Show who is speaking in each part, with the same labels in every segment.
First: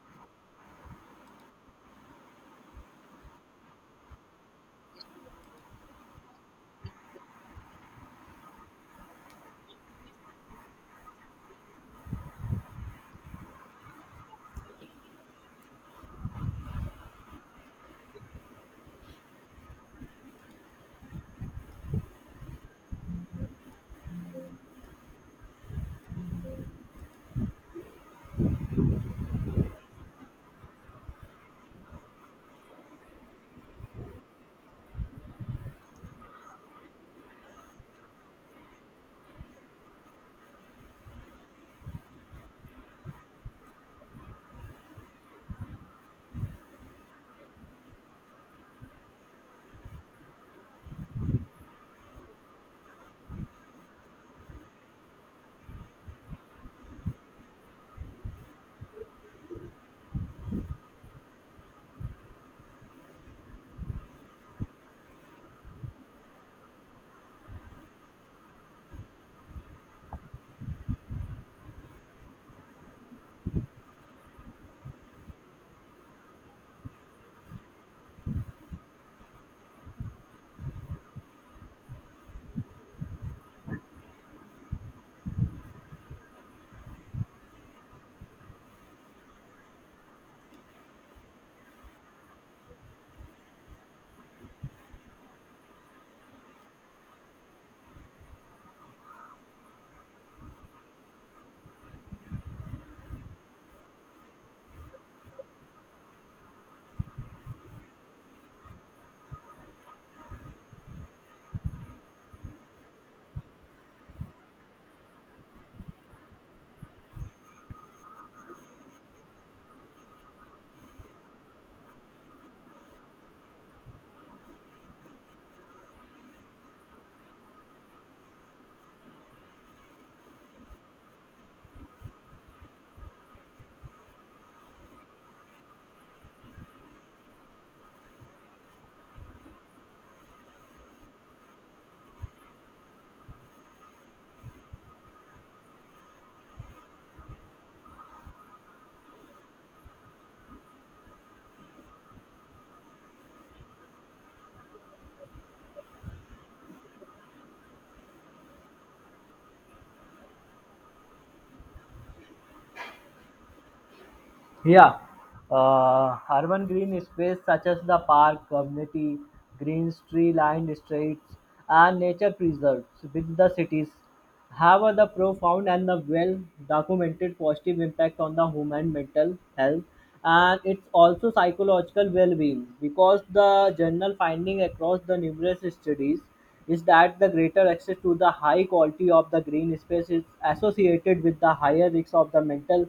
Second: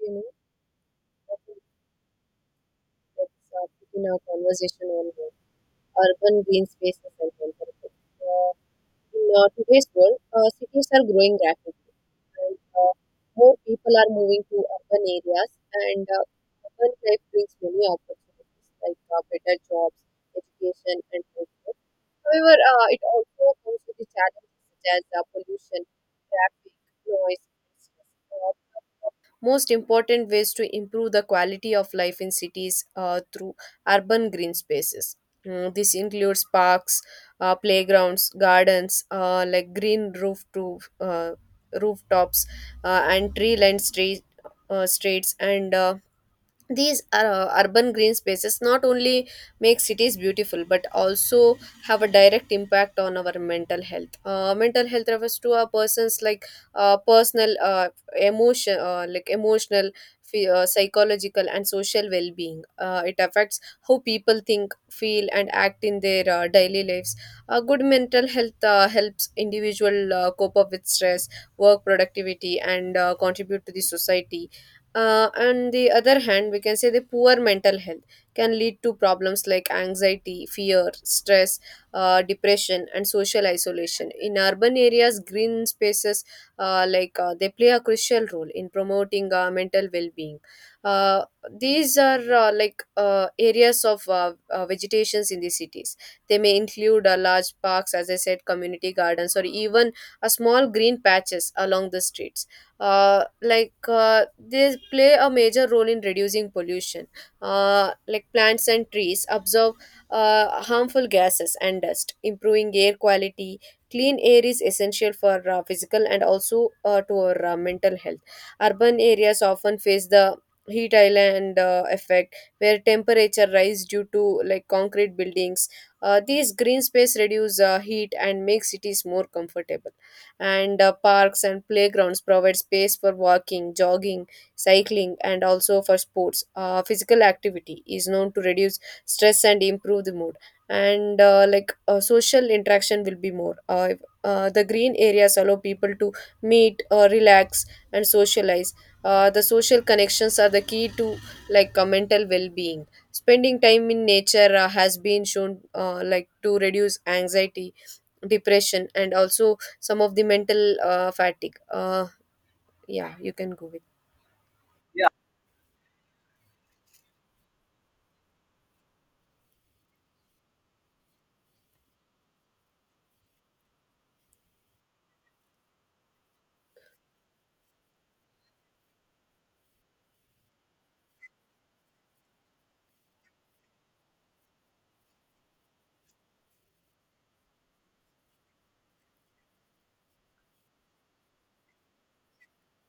Speaker 1: you know, often gets put our conversation on urban green spaces and conservation. Uh, in today's world, cities are growing rapidly, and more people are moving to urban areas, and urban life brings many opportunities like better jobs, education, and transport. However, it also comes with the challenges such as pollution, traffic, noise, and stress. Most important ways to improve the quality of life in cities through urban green spaces. This includes parks, playgrounds, gardens, like green roof to rooftops, and tree-lined streets, and these urban green spaces not only make cities beautiful but also have a direct impact on our mental health. Mental health refers to a person's personal emotional psychological and social well-being. It affects how people think, feel, and act in their daily lives. Good mental health helps individual cope up with stress, work productivity, and contribute to the society. On the other hand, we can say the poor mental health can lead to problems like anxiety, fear, stress, depression, and social isolation. In urban areas, green spaces, they play a crucial role in promoting mental well-being. Uh, these are areas of vegetations in the cities. They may include large parks, as I said, community gardens, or even a small green patches along the streets. They play a major role in reducing pollution. Like, plants and trees absorb harmful gases and dust, improving air quality. Clean air is essential for physical and also to our mental health. Urban areas often face the heat island effect where temperature rise due to like concrete buildings. These green space reduce heat and make cities more comfortable, and parks and playgrounds provide space for walking, jogging, cycling, and also for sports. Physical activity is known to reduce stress and improve the mood, and social interaction will be more if the green areas allow people to meet, relax, and socialize. The social connections are the key to mental well-being. Spending time in nature has been shown to reduce anxiety, depression, and also some of the mental fatigue. Yeah, you can go with.
Speaker 2: Yeah, urban green space such as the park, community greens, tree-lined streets, and nature preserves with the cities have a the profound and the well-documented positive impact on the human mental health, and it's also psychological well-being because the general finding across the numerous studies is that the greater access to the high quality of the green space is associated with the higher risk of the mental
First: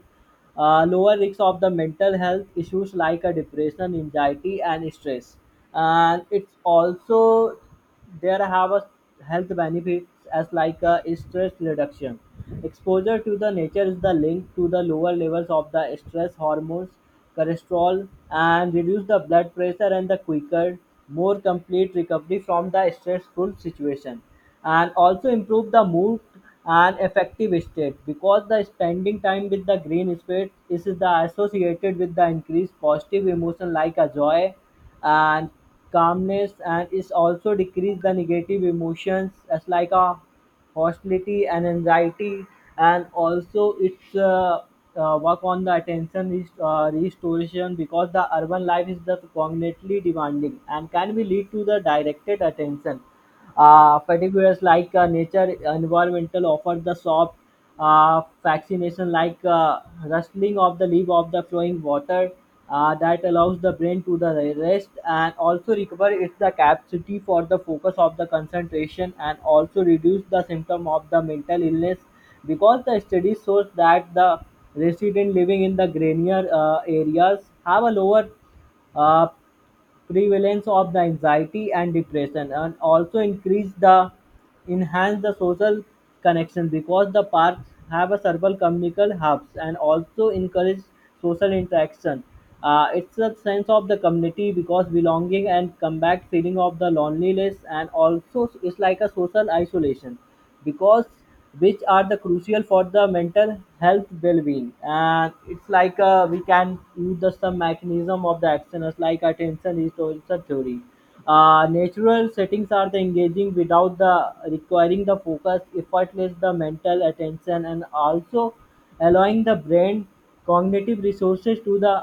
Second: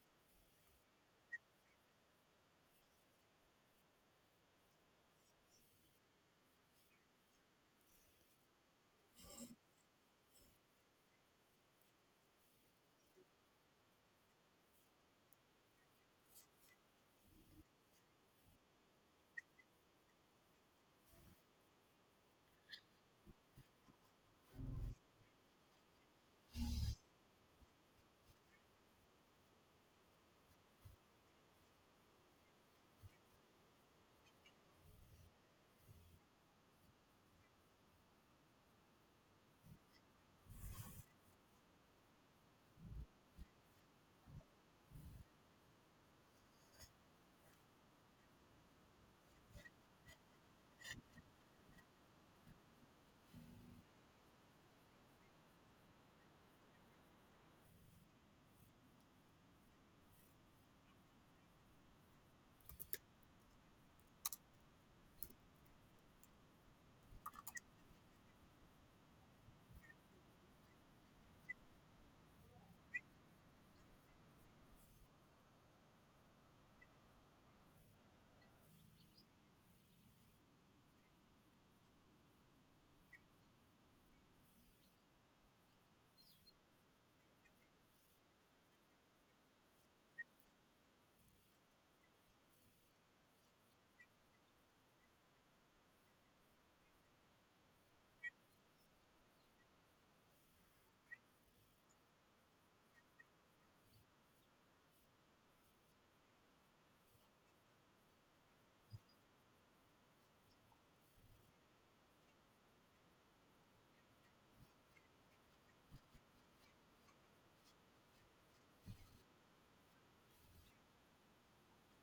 Speaker 2: lower risk of the mental health issues like a depression, anxiety, and stress. And it's also there have a health benefits as like a stress reduction. Exposure to the nature is the link to the lower levels of the stress hormones, cholesterol, and reduce the blood pressure and the quicker, more complete recovery from the stressful situation. And also improve the mood an effective state because the spending time with the green space is the associated with the increased positive emotion like a joy and calmness, and is also decrease the negative emotions as like a hostility and anxiety. And also it's work on the attention restoration because the urban life is the cognitively demanding and can be lead to the directed attention categories like nature, environmental offer the soft fascination like rustling of the leaf of the flowing water that allows the brain to the rest and also recover its the capacity for the focus of the concentration and also reduce the symptom of the mental illness because the study shows that the resident living in the grainier areas have a lower uh, prevalence of the anxiety and depression and also increase the enhance the social connection because the parks have a several communal hubs and also encourage social interaction. It's a sense of the community because belonging and combat feeling of the loneliness and also it's like a social isolation because which are the crucial for the mental health well-being, and it's like we can use the some mechanism of the action as like attention is also theory. Natural settings are the engaging without the requiring the focus effortless the mental attention and also allowing the brain cognitive resources to the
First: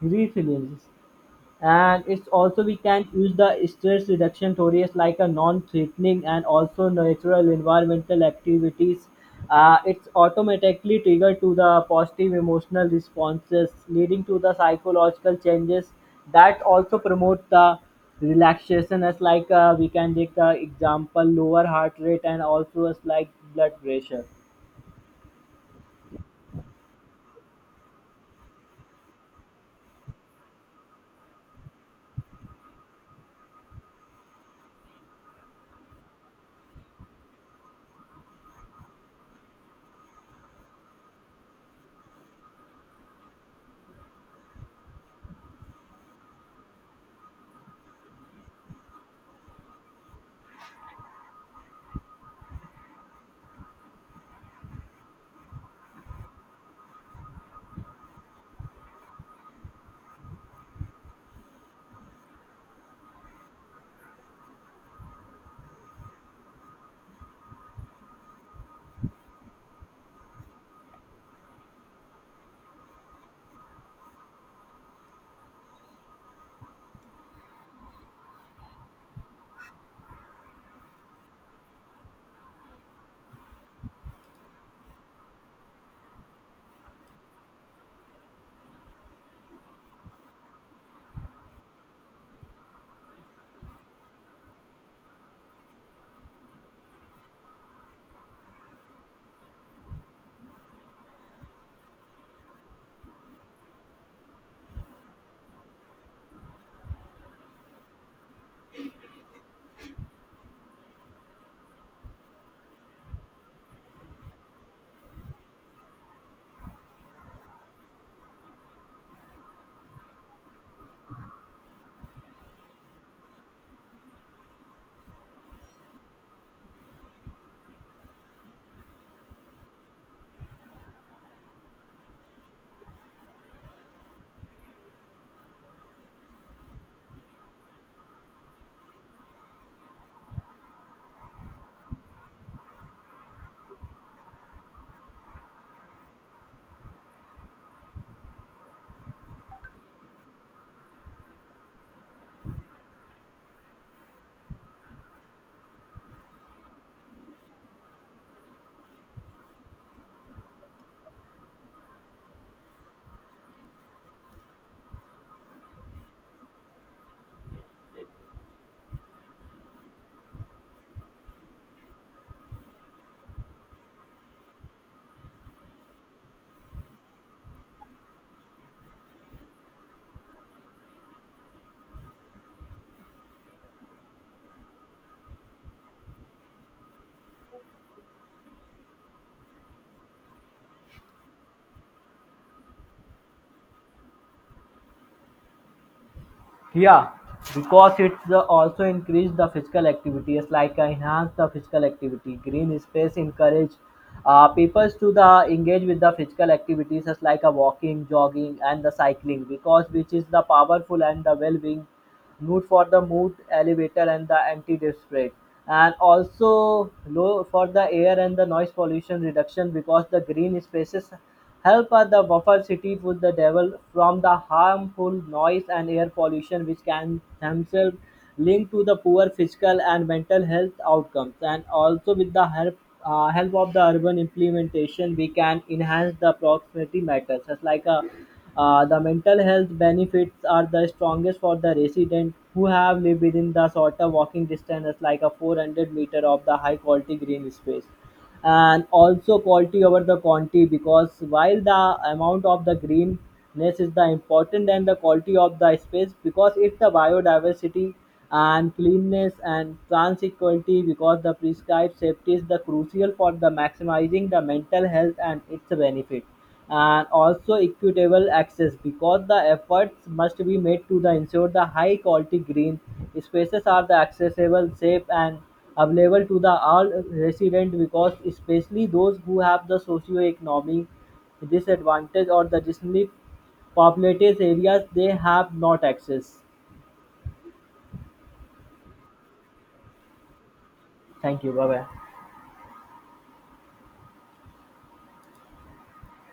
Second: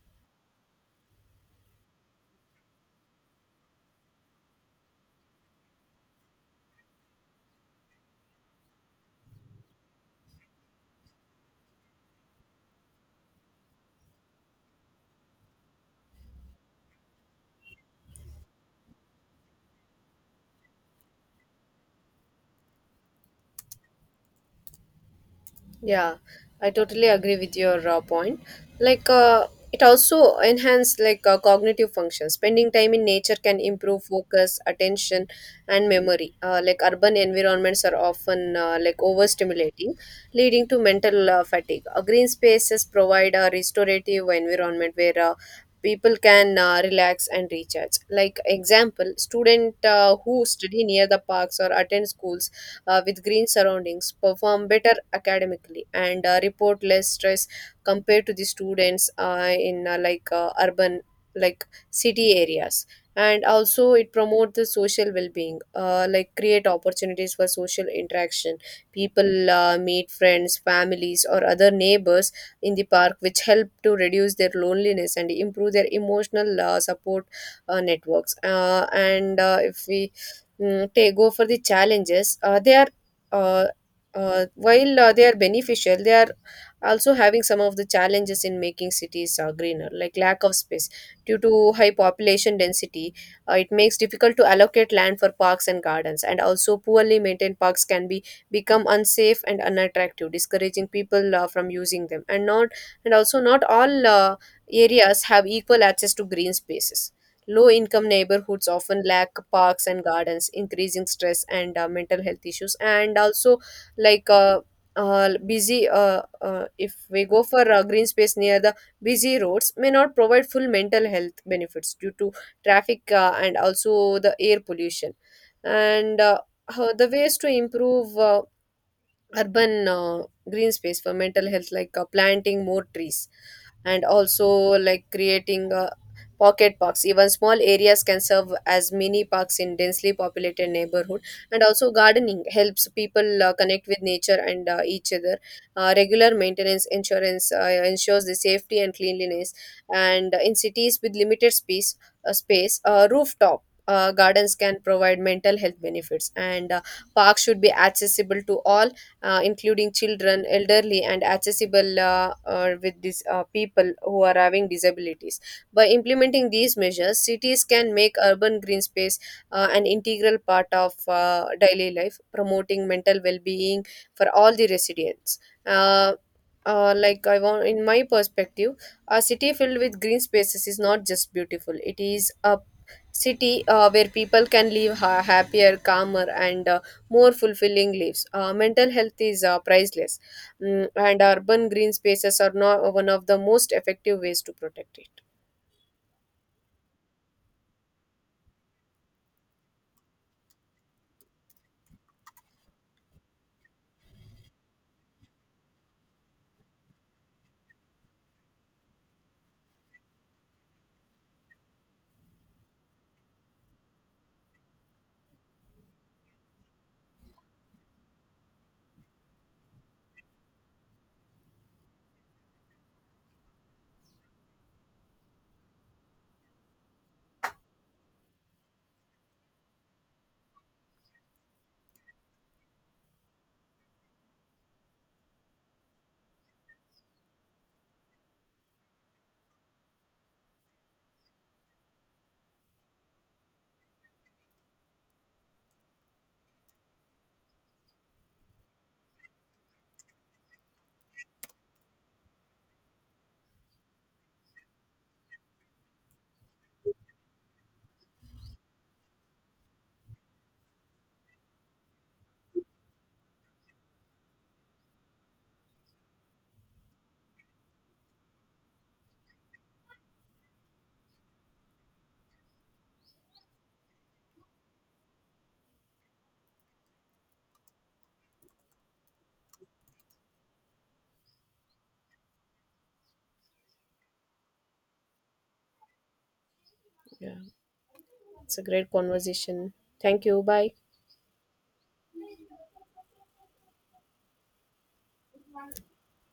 Speaker 2: resilience. And it's also we can use the stress reduction theories like a non-threatening and also natural environmental activities. It's automatically triggered to the positive emotional responses leading to the psychological changes that also promote the relaxation as like we can take the example lower heart rate and also as like blood pressure.
Speaker 1: Yeah, I totally agree with your point. Like, uh, it also enhance cognitive functions. Spending time in nature can improve focus, attention, and memory. Like, urban environments are often overstimulating, leading to mental fatigue. Green spaces provide a restorative environment where people can relax and recharge. Like, example, student who study near the parks or attend schools with green surroundings perform better academically and report less stress compared to the students in urban like city areas, and also it promote the social well-being. Create opportunities for social interaction. People meet friends, families, or other neighbors in the park, which help to reduce their loneliness and improve their emotional support networks. And if we mm, They go for the challenges. Uh, they are uh, uh, while uh, they are beneficial, they are also having some of the challenges in making cities greener, like lack of space due to high population density. It makes difficult to allocate land for parks and gardens, and also poorly maintained parks can be become unsafe and unattractive, discouraging people from using them, and not and also not all areas have equal access to green spaces. Low income neighborhoods often lack parks and gardens, increasing stress and mental health issues. And also, like uh, if we go for green space near the busy roads, may not provide full mental health benefits due to traffic and also the air pollution. And the ways to improve urban green space for mental health, like planting more trees, and also like creating pocket parks. Even small areas can serve as mini parks in densely populated neighborhood, and also gardening helps people connect with nature and each other. Regular maintenance insurance ensures the safety and cleanliness, and in cities with limited space, rooftop gardens can provide mental health benefits, and parks should be accessible to all, including children, elderly, and accessible with these people who are having disabilities. By implementing these measures, cities can make urban green space an integral part of daily life, promoting mental well-being for all the residents. Uh, in my perspective, a city filled with green spaces is not just beautiful; it is a city where people can live happier, calmer, and more fulfilling lives. Mental health is priceless, and urban green spaces are not one of the most effective ways to protect it.
Speaker 2: Yeah, because it's the also increase the physical activity. It's like enhance the physical activity. Green space encourage people to the engage with the physical activities as like a walking, jogging, and the cycling because which is the powerful and the well-being good for the mood elevator and the anti-dip spread. And also low for the air and the noise pollution reduction because the green spaces help the buffer city with the devil from the harmful noise and air pollution which can themselves link to the poor physical and mental health outcomes. And also with the help help of the urban implementation we can enhance the proximity matters just like a the mental health benefits are the strongest for the resident who have lived within the shorter walking distance, like a 400 meter of the high quality green space. And also quality over the quantity because while the amount of the greenness is the important and the quality of the space because it's the biodiversity and cleanness and transequality because the prescribed safety is the crucial for the maximizing the mental health and its benefit. And also equitable access because the efforts must be made to the ensure the high quality green spaces are the accessible safe and available to the all resident because especially those who have the socio-economic disadvantage or the densely populated areas they have not access.
Speaker 1: Yeah, it's a great conversation. Thank you. Bye.
Speaker 2: Thank you, bye bye.